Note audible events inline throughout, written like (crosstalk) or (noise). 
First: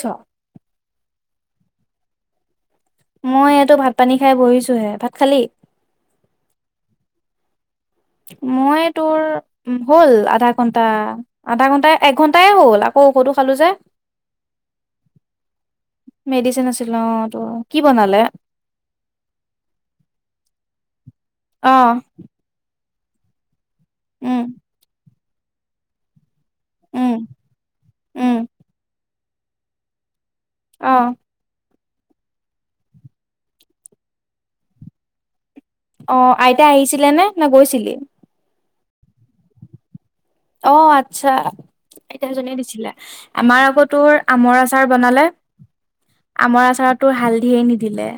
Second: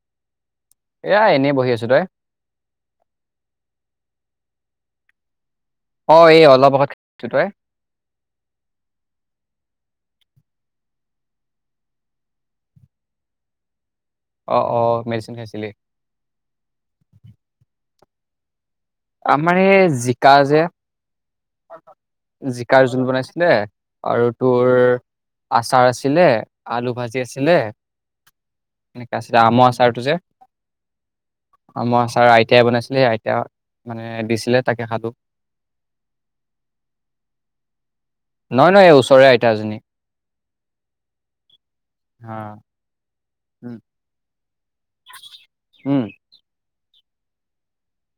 ছ এয়া এনেই বহি আছো তই। মই এই‌টো ভাত পানী খাই বহিছোহে। ভাত খালি? অ এই অলপ আগত খাইছো। তই? মই তোৰ হ'ল আধা ঘন্টা, আধা ঘন্টাই এক ঘন্টাই হ'ল আকৌ। ঔষদো খালো যে অ অ মেডিচিন খাইছিলি মেডিচিন আছিল অ তো কিপ বনালে আমাৰ এই জিকা যে অ জিকাৰ জোল বনাইছিলে আৰু উম তোৰ আচাৰ আছিলে আলু উম ভাজি আছিলে। উম আম আচাৰটো যে। অহ। আমৰ আছাৰ আইতাই বনাইছিলে আইতাই মানে দিছিলে তাকে খালোঁ। অ আইতা আহিছিলে নে নে গৈছিলি? নহয় নহয় এই ওচৰে আইতাজনী। অ আচ্ছা হা আইতাজনীয়ে দিছিলে আমাৰ উম আগৰতো আমৰ আ চাৰ বনালে উম আমৰ আচাৰতো হালধিয়ে নিদিলে।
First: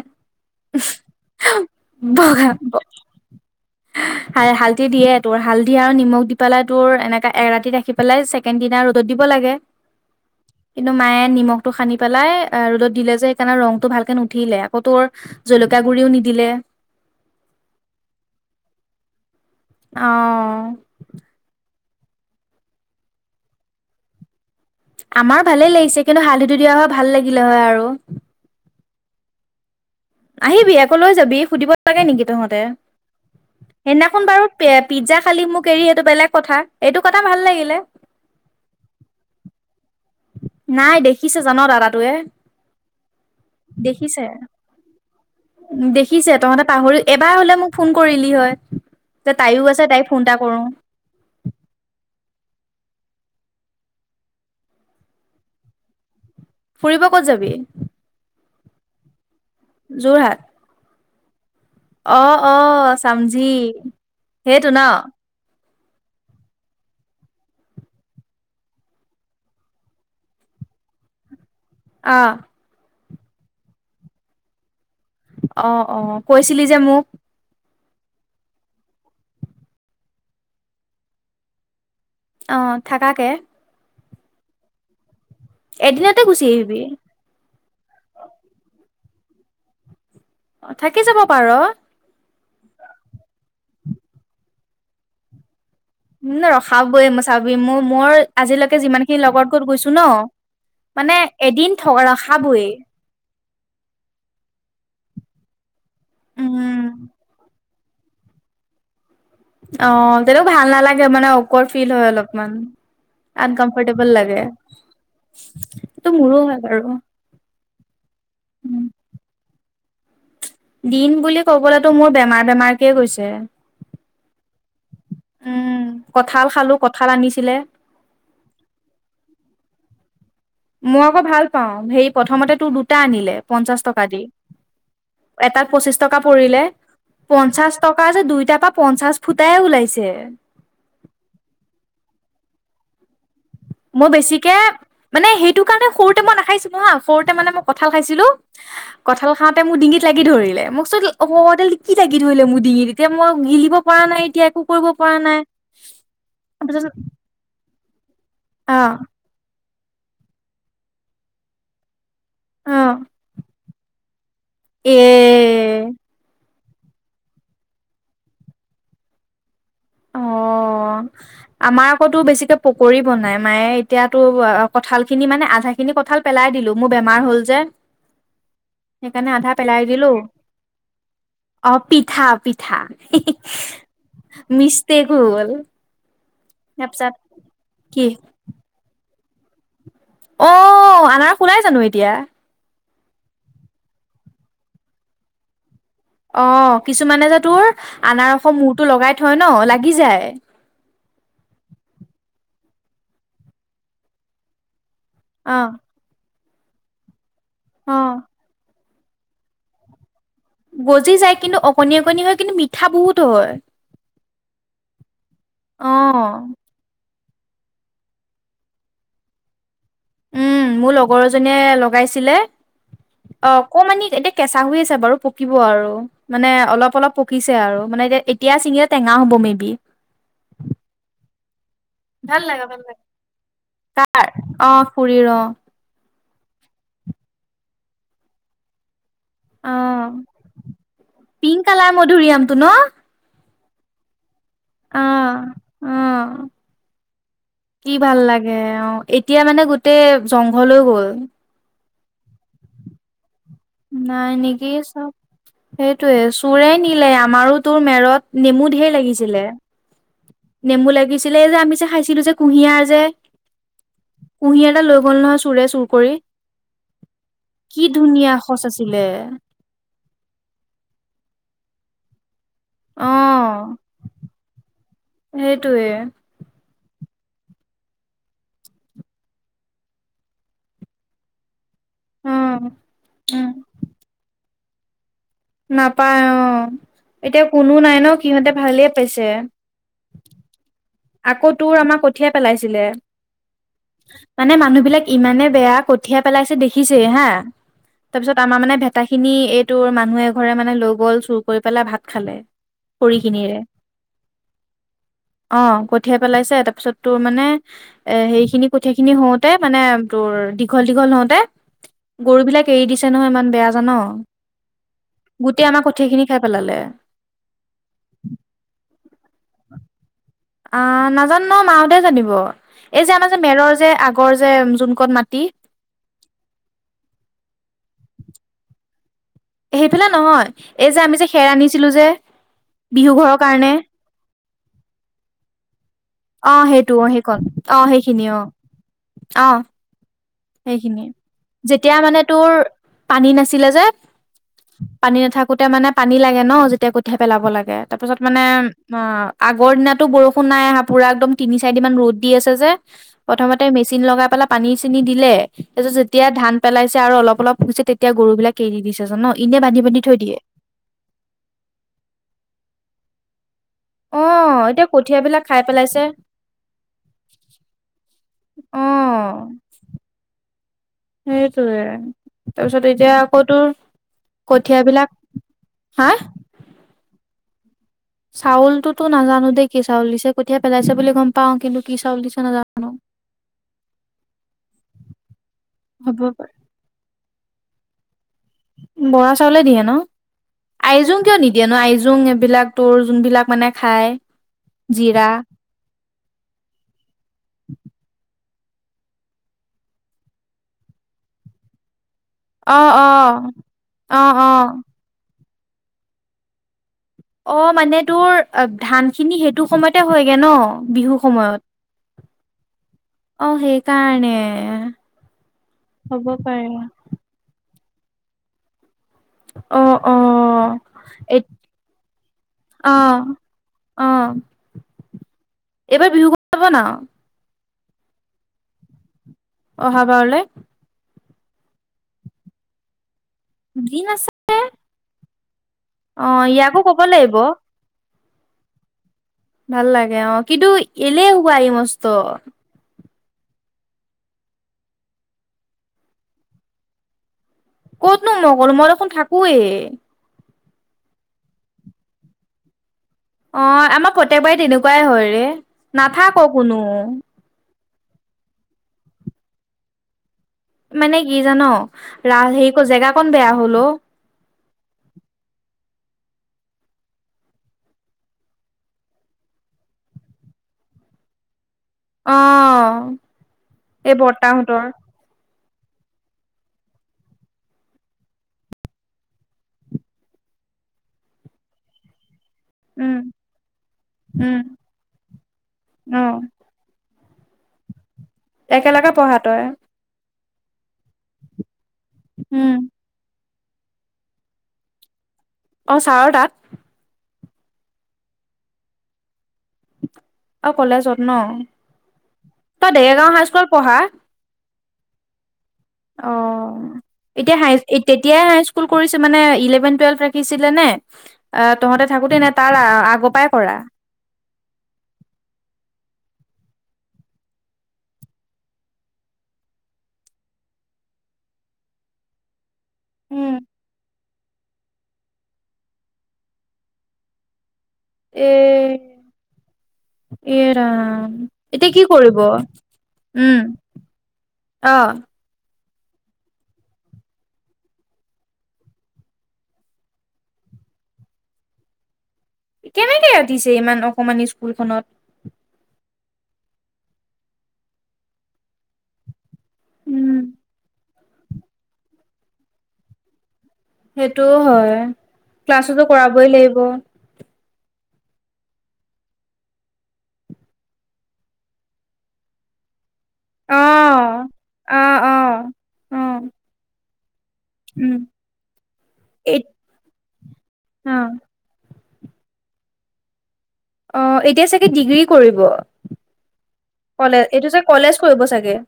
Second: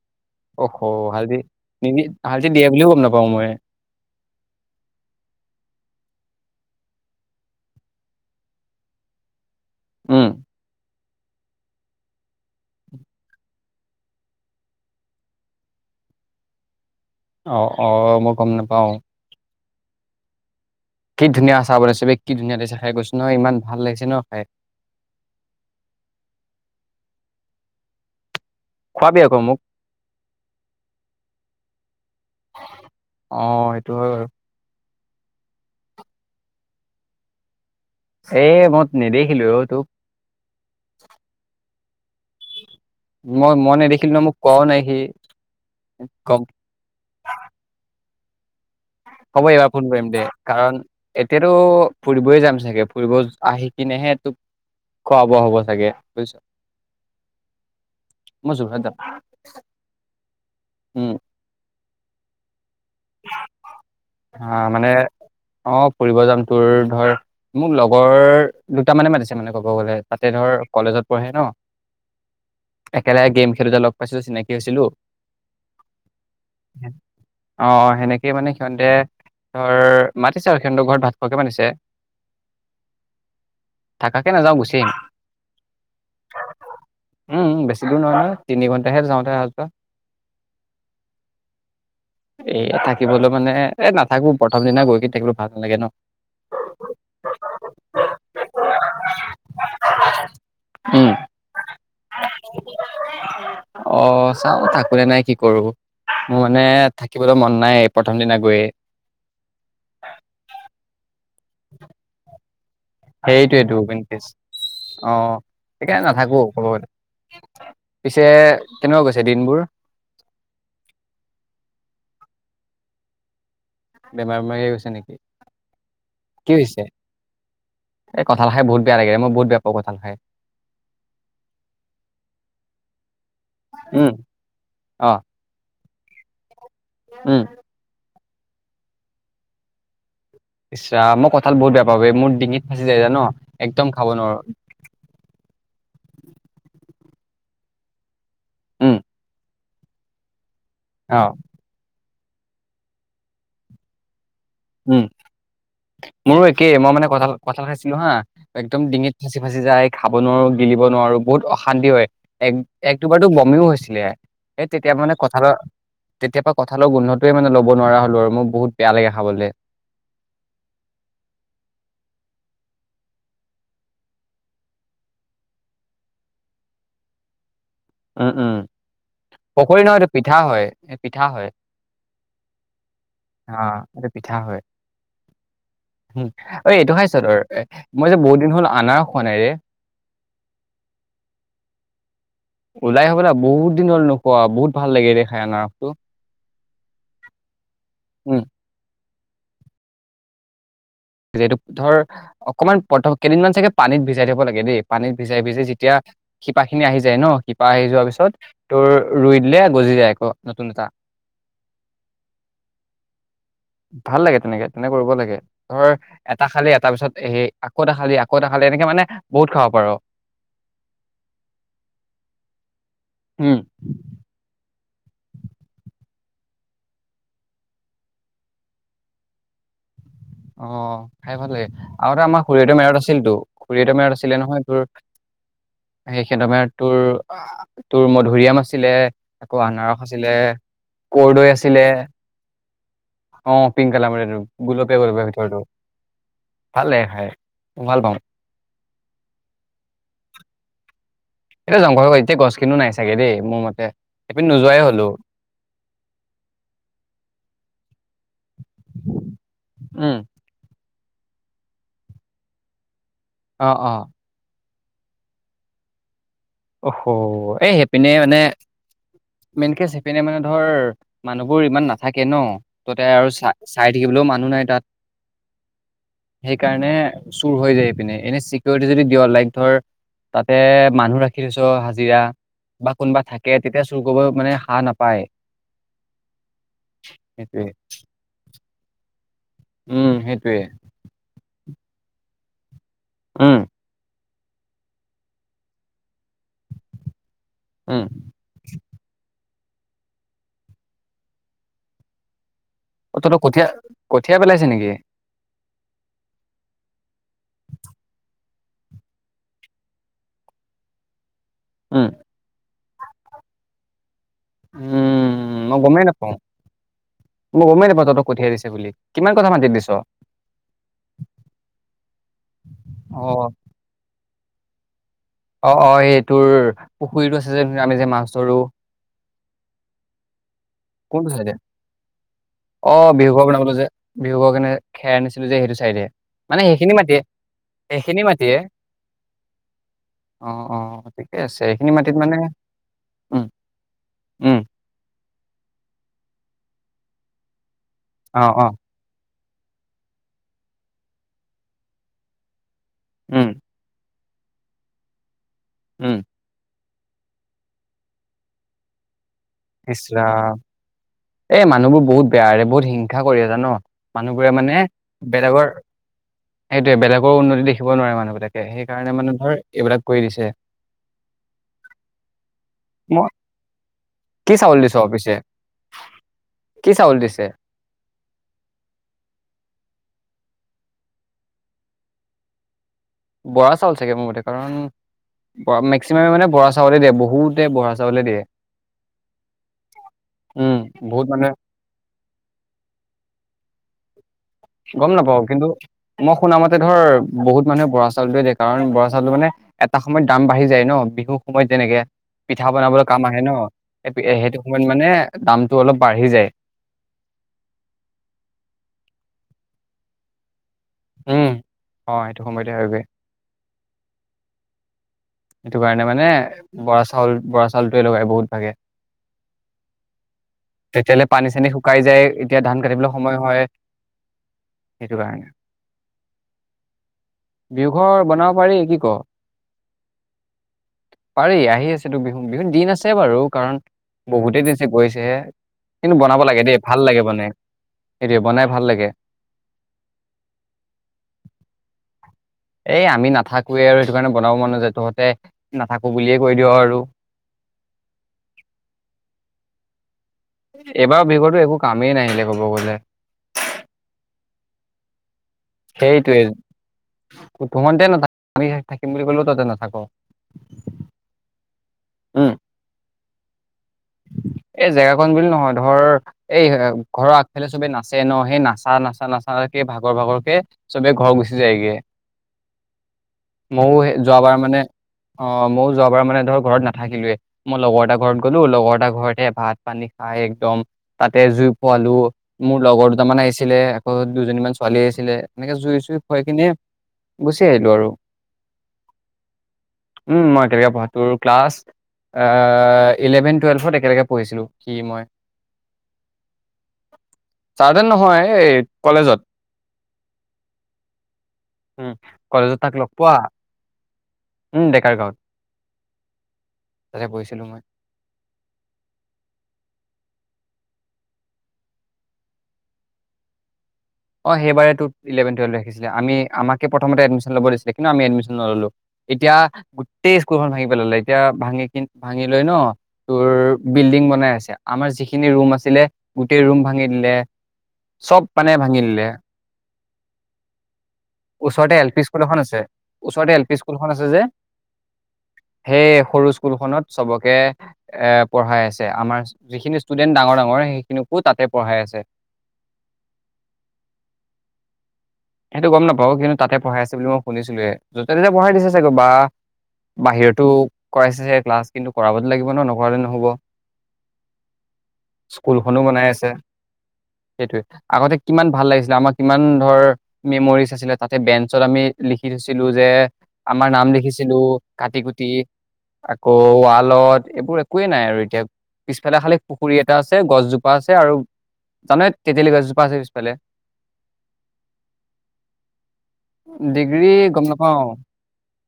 অ'হ হালধি নিদি বগা হালধি দিয়ে বুলিও গম নাপাওঁ মই হালধি দিয়ে তোৰ হালধি আৰু নিমখ দি পেলাই তোৰ এনেকা এৰাতি ৰাখি পেলাই ছেকেণ্ড দিনা ৰ'দত দিব লাগে উম কিন্তু মায়ে নিমখটো সানি পেলাই ৰ'দত দিলে যে সেইকাৰণে ৰংটো ভালকে নুঠিলে আকৌ তোৰ জলকীয়া গুৰিও নিদিলে অ অ মই গম নাপাওঁ অহ কি ধুনীয়া আচাৰ বনাইছে বে কি ধুনীয়া লাগিছে খাই কৈছো নহয় ইমান ভাল লাগিছে ন খাই আমাৰ ভালেই লাগিছে কিন্তু হালধিটো দিয়া হয় ভাল লাগিলে হয় আৰু খোৱাবি আক মোক আহিবি আকৌ লৈ যাবি সুধিব লাগে নেকি তহঁতে অ সেইটো হয় সেইদিনাখন বাৰু পিজ্জা খালি মোক এৰি সেইটো বেলেগ কথা, এইটো কথা ভাল লাগিলে এ মই নেদেখিলোৱে অ তোক নাই দেখিছে জান দাদাটোৱে মই মই নেদেখিলো ন দেখিছে মোক কোৱাও নাই সি দেখিছে গম তহঁতে পাহৰি এবাৰ হলে মোক ফোন কৰিলি হয় যে হ'ব তাইও এইবাৰ আছে ফোন তাইক কৰিম দে এটা কৰো কাৰণ এতিয়াতো ফুৰিবয় যাম চাগে ফুৰিব আহি কিনেহে তোক খোৱা বোৱা হ'ব চাগে বুজিছ ফুৰিব ক'ত যাবি মই যোৰহাট যাম যোৰহাট উম অ অ চামজি হা সেইটো ন মানে অ ফুৰিব যাম তোৰ ধৰ মোক লগৰ দুটামানে মাতিছে মানে ক'ব গ'লে তাতে ধৰ কলেজত পঢ়ে ন আহ একেলগে গেম খেলোতে লগ পাইছিলোঁ চিনাকি হৈছিলোঁ অ অ কৈছিলি যে মোক অ সেনেকেই মানে সিহঁতে ধৰ মাতিছে সিহঁতৰ ঘৰত ভাত খোৱাকে মাতিছে অ থাকাকে থাকাকে নাযাওঁ গুচি আহিম এদিনতে গুচি আহিবি উম বেছি দূৰ নহয় নহয় তিনি ঘণ্টাহে যাওঁতে ৰাস্তা থাকি যাব পাৰ এয়া থাকিবলৈ মানে এ নাথাকো প্ৰথম দিনা গৈ কি থাকিবলে ভাল নালাগে ন ম ন ৰখাবই মই চাবি মোৰ মই আজিলৈকে যিমান খিনি লগৰ ঘৰত গৈছো ন উম, মানে এদিন ৰখাবই অ চাও থাকো নে নাই কি কৰো মোৰ মানে উম থাকিবলে মন নাই প্ৰথম দিনা গৈয়ে অ তেনেও ভাল নালাগে মানে অফৰট ফিল হয় অলপমান সেইটোৱেটো মেইন আনকমফৰ্টেবল কেছ লাগে অ' সেইকাৰণে সেইটো নাথাকো মোৰো হয় ক'ব গ'লে। বাৰু পিছে কেনেকুৱা গৈছে দিনবোৰ দিন বুলি কবলৈতো মোৰ বেমাৰ বেমাৰকে গৈছে। বেমাৰ বেমাৰ কে গৈছে নেকি? উম কঁঠাল কি খালো হৈছে? কঁঠাল আনিছিলে এই কথা লাহে বহুত বেয়া লাগে মই বহুত বেয়া পাওঁ কথ- আল হাই মই আকৌ ভাল পাওঁ হেই প্ৰথমতে তোৰ দুটা আনিলে পঞ্চাশ টকা উম, দি। অ এটাত পঁচিশ টকা পৰিলে উম। পঞ্চাশ টকা যে দুইটাৰ পৰা পঞ্চাশ ফুটাইে ওলাইছে। ইচ্ ৰাম মই কঁঠাল বহুত বেয়া পাওঁ বে, মোৰ ডিঙিত ফাঁচি যায় জা ন। মই বেছিকে মানে সেইটো কাৰণে সৰুতে মই নাখাইছো নহা সৰুতে মানে মই কঁঠাল খাইছিলোঁ। উম, কঁঠাল খাওঁতে মোৰ ডিঙিত লাগি ধৰিলে মোক চোন অ খ খতে লি কি। জাগি ধৰিলে মোৰ ডিঙি তেতিয়া মই গিলিব পৰা নাই এতিয়া,। একো কৰিব উম, পৰা নাই মোৰো একেই তাৰপিছত মই মানে কঁঠাল কঁঠাল খাইছ-। লো হা অ একদম ডিঙিত ফাঁচি ফাঁচি যায় খাব নোৱাৰো গিলিব নোৱাৰো বহুত অশান্তি হয়। এক অ এক দুবাৰতো বমিও হৈছিলে, এই তেতিয়া এ মানে কঁঠালৰ তেতিয়া পা-। কঁঠালৰ গোন্ধটোৱে মানে লব নোৱাৰা হলোঁ আৰু মোৰ বহুত বেয়া লাগে খাবলে। (unintelligible) অ আমাৰ আকৌ বেছিকে পকৰী বনাই মায়ে এতিয়াতো কঁঠাল খিনি মানে আধা। সেই কঁঠাল খিনি কঁঠাল পেলাই দিলো মোৰ বেমাৰ হ'ল যে। উম উম। সেইকাৰণে আধা পেলাই পকৰী দিলো নহয়টো পিঠা হয়, পিঠা হয় অ পিঠা পিঠা অহ। এটো পিঠা হয়। মিছতেক হৈ গ'ল। অ এইটো খাই তাৰপিছত চ তৰ এ কি মই যে বহুত দিন হ'ল আনাৰস খোৱা নাই ৰে। অ আনাৰস ওলাই জানো এতিয়া। ওলাই হ'বলা বহুত দিন হল নোখোৱা বহুত ভাল লাগে ৰে খাই আনাৰসটো। অ কিছুমানে যে তোৰ উম আনাৰস মূৰটো লগাই থয় ন লাগি যায়। যিহেতু ধৰ অকনমান প্ৰথম কেইদিনমান চাগে পানীত ভিজাই থব লাগে দেই। পানীত ভিজাই অ ভিজাই যেতিয়া শিপা খিনি আহি যায় ন শিপা আহি অ যোৱাৰ পিছত-। তোৰ ৰুই দিলে গজি যায় আকৌ। নতুন এটা গজি যায় কিন্তু অকণি অকণনি হয় কিন্তু মিঠা বহুত হয়। ভাল লাগে তেনেকে, তেনেকে কৰিব লাগে ধৰ অ এটা খালি এটা পিছত। পাছত হে আকৌ এটা খালি আক এটা খালি এনেকে মানে বহুত খাব পাৰ। উম মোৰ লগৰ এজনীয়ে লগাইছিলে উম অকমানি এতিয়া কেঁচা হৈ আছে। বাৰু পকিব আৰু মানে অলপ অলপ পকিছে আৰু মানে এ এতিয়া চিঙি টেঙা হ'ব মে বি। অ খাই ভাল লাগে। আৰুতে ভাল আমাৰ লাগে খুৰয়তৰ ভাল মেৰাত লাগে আছিলতো খুৰয়তৰ মেৰাত আছিলে নহয় অ তোৰ। খুৰীৰ অ সেইখেদমে তোৰ তোৰ মধুৰিআম আছিলে। আকৌ আনাৰস অ আছিলে, কৰদৈ পিংক আছিলে। কালাৰ মধুৰিআমটো ন অ পিংক কালাৰৰ এইটো অ গোলপীয়া গোলপীয়া হৈ থকাটো, অ ভাল লাগে খাই। মই কি পাওঁ ভাল লাগে অ এতিয়া মানে গোটেই জংঘল হৈ গ'ল। এতিয়া জংঘল হৈ গ'ল এতিয়া গছ কিনো নাই চাগে দেই। মোৰ মতে নাই এইপিনে নেকি নোযোৱাই হলো চব সেইটোয়ে চোৰে নিলে আমাৰো তোৰ মেৰত। নেমু ঢেৰ লাগিছিলে, উম। নেমু লাগিছিলে যে আমি যে খাইছিলো যে কুঁহিয়াৰ যে। অ অ। কুহিয়াৰ ডাল লৈ গ'ল নহয় চোৰে চুৰ কৰি। অ হ এ কি সেইপিনে ধুনীয়া মানে। সচ আছিলে মেইনকে চেপিনে মানে ধৰ মানুহবোৰ ইমান নাথাকে ন। ততে অ আৰু চাই চাই থাকিবলৈও মানুহ নাই তাত। সেইটোৱে সেইকাৰণে চুৰ হৈ যায় পিনে এনে চিকিউৰিটি যদি দিয় লাইক ধৰ তাতে মানুহ ৰাখ-। হাজিৰা উম বা কোনোবা উম থাকে তেতিয়া চুৰ কৰিব মানে হা নাপ-। নাপায় অঁ। এতিয়া সেইটোৱে কোনো নাই ন সিহঁতে ভালেই পাইছে। উম সেইটোৱে। আকৌ তোৰ আমাৰ কঠিয়াই পেলাইছিলে। উম। মানে মানুহ বিলাক ইমানে বেয়া কঠিয়া পেলাইছে দেখিছেই হাঁ। উম তাৰপিছত আমাৰ মানে-। সতা খিনি এইটোৰ মানুহ এঘৰে মানে লৈ গ'ল চুৰ কৰি পেলাই ভাত খালে। খৰি অ তহঁতৰ খিনিৰে কঠিয়া কঠিয়া পেলাইছে নেকি? অঁ কঠিয়াই পেলাইছে। তাৰপিছত তোৰ মানে এ' সেখিনি-। কঠিয়া খিনি হওঁতে মানে তোৰ দীঘল, দীঘল হওঁতে- উম গৰু বিলাক এৰি দিছে নহয় ইমান বেয়া জান। উম' গোটেই মই আমাৰ গমেই কঠিয়া খিনি নাপাওঁ, খাই পেলালে মই গমেই নাপাওঁ তহঁতৰ কঠিয়াই দিছে বুলি। কিমান ক'থা মাতি দিছ? আঁহ নাজানো নহয় মাহতে জানিব। এই যে আমাৰ যে অ', মেৰৰ যে আগৰ যে যোন কন মাটি- অঁ অঁ এইটোৰ পুখুৰীতটো আছে যে আমি যে মাছ ধৰো। সেইফালে নহয়। এই যে আমি যে খেৰ আনিছিলো যে। অঁ বিহু ঘৰৰ ঘৰ কাৰণে বনাবলৈ যে বিহু ঘৰ পিনে খেৰ আনিছিলো যে সেইটো চাইডে। মানে অঁ সেইটো সেইখিনি অঁ মাটিয়ে, সেইকণ অঁ সেইখিনি সেইখিনিয়ে মাটিয়ে। অঁ। অ', সেইখিনিয়ে। অ', ঠিকে আছে। এইখিনি যেতিয়া মাটিত মানে তোৰ- পানী উম, নাছিলে যে উম, পানী নাথাকোতে মানে- পানী লাগে ন যেতিয়া কঠিয়া পেলাব লাগে ন। তাৰ পিছত মানে অ', অ', - আগৰ দিনা টো বৰষুণ নাই আহা পুৰা একদম তিনি, চাৰিদিন মান ৰ'দ দি আছে যে উম, প্ৰথমতে মেচিন লগাই- পেলাই পানী- চানি দিলে। তাৰপিছত উম। যেতিয়া ধান পেলাই- আৰু অলপ, অলপ পৰিছে তেতিয়া গৰু বিলাক এৰি দিছে জান। এনে বান্ধি বান্ধি ইচ থৈ দিয়ে ৰাম। এ' মানুহবোৰ বহুত বেয়াৰে বহুত হিংসা কৰি আ জান। অ মানুহবোৰে মানে এতিয়া কঠিয়া বিলাক খাই বেলেগৰ- পেলাইছে সেইটোৱে বেলেগৰ উন্নতি দেখিব নোৱাৰে মানুহবিলাকে। অ সেইকাৰণে মানে ধৰ এইবিলাক কৰি দিছে। সেইটোৱে। তাৰপিছত এতিয়া মই আকৌ তোৰ- কি চাউল কঠিয়া দিছ বিলাক পিছে হাঁ কি চাউল দিছে চাউলটো তো নাজানো দেই। কি চাউল দিছে কঠিয়ীয়া পেলাইছে বুলি গম পাওঁ কিন্তু কি চাউল দিছে নাজানো। বৰা চাউল চাগে মোৰতে। কাৰণ হ'ব মেক্সিমাম মানে পাৰে বৰা চাউলে দিয়ে বহুতে- বৰা চাউলে দিয়ে বৰা চাউলে দিয়ে। উম আইজোং বহুত কিয় মানুহে নিদিয়ে ন আইজোং এইবিলাক তোৰ যোনবিলাক মানে খাই? গম নাপাওঁ। কিন্তু মই শুনাৰ মতে ধৰ বহুত মানুহে বৰা চাউলটোৱে দেখাই। কাৰণ বৰা চাউলটো মানে এটা সময়ত দাম বাঢ়ি যায় ন বিহুৰ সময়ত যেনেকে- পিঠা অ বনাবলৈ অ কাম আহে ন' অ অ সেইটো সময়ত মানে- দামতটো অলপ বাঢ়ি যায়। অঁ মানে তোৰ অঁ ধান খিনি সেইটো সময়তে হয়গে ন। বিহু উম অ সময়ত সেইটো সময়তে হয়গৈ অঁ সেই কাৰণে। সেইটো কাৰণে মানে বৰা চাউল বৰা চাউলটোৱে লগাই বহুত ভাগে। অ অ তেতিয়ালে এ পানী- চানী শুকাই যায় তেতিয়া ধান কাটিবলৈ সময় হয়। অঁ এইটো কাৰণে। তুমি বিহু ঘৰ নবনোৱা? বিহু ঘৰ বনাব পাৰি কি কওঁ? অহা বাৰলে। পাৰি আহি আছে তো। বিহু দিন আছে বাৰু কাৰণ দিন আছে বহুতে দিছে গৈছে। কিন্তু অ বনাব লাগে দেই ইয়াকো ক'ব ভাল লাগে লাগিব বনাই সেইটোৱেই বনাই ভাল লাগে। ভাল লাগে অঁ কিন্তু এলেহুৱা ই মস্ত। এই আমি নাথাকোৱেই আৰু সেইটো কাৰণে বনাব মানুহ যে তহঁতে নাথাকো বুলিয়ে কৈ দিওঁ আৰু। ক'তনো মগল মই দেখোন থাকোৱেই। এইবাৰ বিষৰতো একো কামেই নাহিলে ক'ব গলে। অ আমাৰ প্ৰতয়েকবাৰী তেনেকুৱাই হয় ৰে, নাথাক কোনো। ভোমতে নাথাক আমি থাকিম বুলি কলেও তাতে নাথাকো। মানে কি জান, ৰা হেৰি জেগা কন বেয়া হল অ। উ। এই জেগাখনন বুলি নহয়, ধৰ এই ঘৰৰ আগফালে চবেই নাচে ন সেই নাচা নাচা নাচা। কে ভাগৰ ভাগৰ কে চবে ঘৰ গুচি যায়গে। অ ময়ো সেই এই যোৱাবাৰ মানে। বৰ্তাহঁতৰ অ ময়ো যোৱাবাৰ মানে ধৰ ঘৰত নাথাকিলোে মই লগৰ এটা ঘৰত গলো লগৰ। এটা ঘৰতে ভাত পানী খাই একদম, তাতে জুই পোৱালো। মোৰ লগৰ উম দুটামান আহিছিলে আকৌ উম দুজনীমান ছোৱালী আহিছিলে এনেকে জুই জুই অ ভ কিনে। গুচি আহিলো আৰু। একেলগে পঢ়া তই। উম মই কেলগে পঢ়া ক্লাছ, উম ইলেভেন। টুৱেলভত একেলগে পঢ়িছিলো সি মই। অ ছাৰৰ তাত। চাহতেন নহয় এই কলেজত। অ কলেজত ন উম, কলেজত তাক তই লগ ডেৰগাঁও পোৱা হাইস্কুল পঢ়া। উম ডেকাৰ গাঁৱত। অ, তাতে এতিয়া পঢ়িছিলো হাই মই তেতিয়াই হ। স্কুল কৰি মানেলেভেন টুৱেল ৰাখিছিলে নে তহঁতে থাকোতে নে তাৰ আগৰ পৰাাই কৰা। অ সেইবাৰেলেভেন টুৱেলভ ৰাখিছিলে আমি আমাক প্ৰমতে এডমিশন লবছিলে কিন্তু আমি এডমিনলো। এতিয়া গোটেই স্কুলখন ভাঙি পেললে এতিয়া ভাঙি কিন ভাঙি লৈ ন। উম তোৰ বিল্ডিং বনাই আছে আমাৰ যিখিনি ৰুম আছিলে গোটেই ৰুম ভাঙি দিলে। চব এ পানে ভাঙিলে। এৰাম এতিয়া কি এল পি কৰিব, স্কুল এখন আছে ওচৰতে এল পি স্কুলখন আছে যে উম। আহ। সেই সৰু স্কুলখনত চবকে, এ পঢ়াই আছে আমাৰ যিখিনি ষ্টুডেন্ট ডাঙৰ ডাঙৰ। সেইখিনিকো তাতে পঢ়াই আছে। কেনেকে উতিছে ইমান অকমান স্কুলখনত। সেইটো গম নাপাও কিন্তু তাতে পঢ়াই আছে বুলি মই শুনিছিলোে য'তে ততে পঢ়াই দিছে চাগে বা। উম বাহিৰতো, কৰাইছে স ক্লাছ কিন্তু কৰাবতো লাগিব ন নকৰালে নহব। সেইটোও হয় স্কুলখনো ক্লাছো বনাই আছে কৰাবই লাগিব। সেইটোৱে আগতে কিমান ভাল লাগিছিলে আমাৰ কিমান ধৰ। মেমৰিজ আছিলে তাতে বেঞ্চত আমি লিখি থৈছিলো যে। আমাৰ নাম লিখিছিলো, অ কাটি অ কুটি অ আকৌ ৱালত। এইবোৰ একোৱেই উম নাই আৰু এতিয়া, পিছফালে খালে এ পুখুৰী এটা আছে গছজোপা আছে অ আৰু। তান তেতেলি গছজোপা আাবিছ পেললে। অ এতিয়া চাগে ডিগ্ৰী কৰিব। ডিগ্ৰী কলেজ গম এইটো যে নাপাওঁ কলেজ কৰিব চাগে।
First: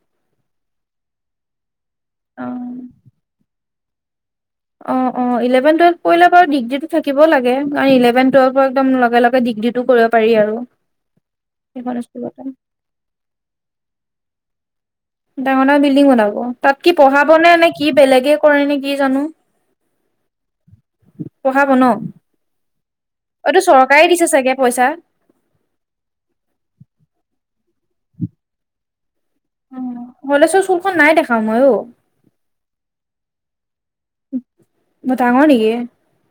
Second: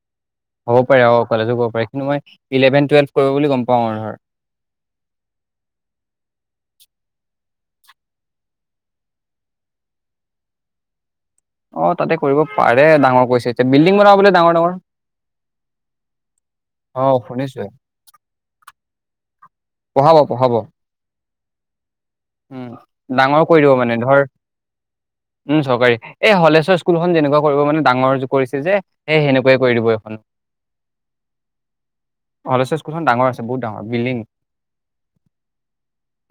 হ'ব পাৰে অ কলেজো ক পাৰে কিন্তু, অ মই ইলেভেন টুৱেল্ভ কৰিব বুলি গম পাওঁ আৰু ধৰ। অ অ ইলেভেন টুৱেলভ কৰিলে বাৰু ডিগ্ৰী টো থাকও লাগে কাৰণ ইলেভেন টুৱেল্ভৰ একমিগ্ৰীটো কৰিব। পাৰি আৰু। অ সেইখন তাতে কৰিব স্কুলতে পাৰে ডাঙৰ কৈছে এতিয়া বিল্ডিং বনাব ব ডাঙৰ ডাঙৰ। ডাঙৰ ডাঙৰ বিল্ডিং বনাব, তাত কি অ পঢ়াব নে শুনিছোৱে নে কি বেলেগে কৰে নে কি জানো। পঢ়াব পঢ়াব। পঢ়াব ন। উম ডাঙৰ এইটো কৰি দিব মানে চৰকাৰে ধৰ। দিছে চাগে পইচা উম চৰকাৰী, এই হলেশ্বৰ স্কুলখন যেনেকুৱা কৰিব মানে ডাঙৰ য কৰিছিল যে। সেই সেনেকুৱাই কৰি দিব উম। এইখন হলেচৰ স্কুলখন নাই দেখাও মই অ অলেচ স্কুল খন ডাঙৰ আছে বহুত ডাঙৰ বিল্ডিং। ডাঙৰ নেকি?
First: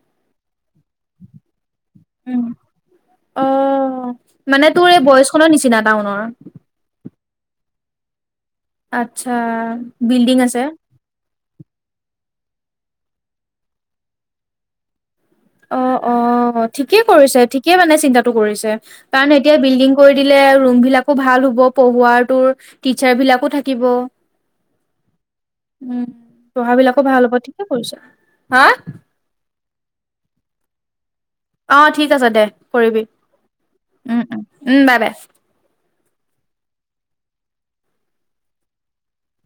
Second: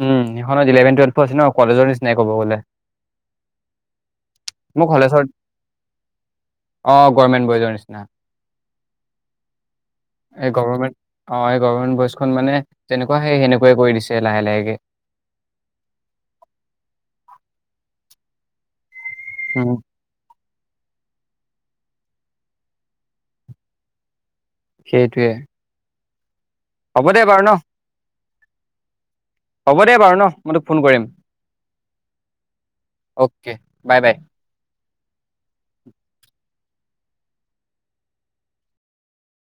উম সেইখনত ইলেভেন টুৱেল্ভৰ আছে ন কলেজৰ নিচিনাই ক ব গ'লে। অ মানে তোৰ মোৰ এই কলেজত বয়স্কনৰ নিচিনা টাউনৰ অ গৰ্মেন্ট ব নিছিনা। আচ্ছা বিল্ডিং এই আছে গৰ্মেণ্ট অ খন মানে তেনেকুৱা সে সেনেকুৱে কৰি দিছে লাহে লাহেকে। অ অ ঠিকেই কৰিছে ঠিকে মানে চিন্তাটো কৰিছে কাৰণ এতিয়া উম বিলডিং কৰি দিলে আৰু ৰুম বিলাকো ভাল হ'ব পঢ়োৱাৰ তৰ টিচাৰ বিলাকো থাকিব সেইটোৱে উম পঢ়া বিলাকো দে ভাল হ'ব বাৰু ন ঠিকে কৰিছে হা হ'ব দে বাৰু ন মই তোক ফোন কৰিম অ ঠিক আছে দে কৰিবি অ'কে বাই বাই উম উম উম বাই ব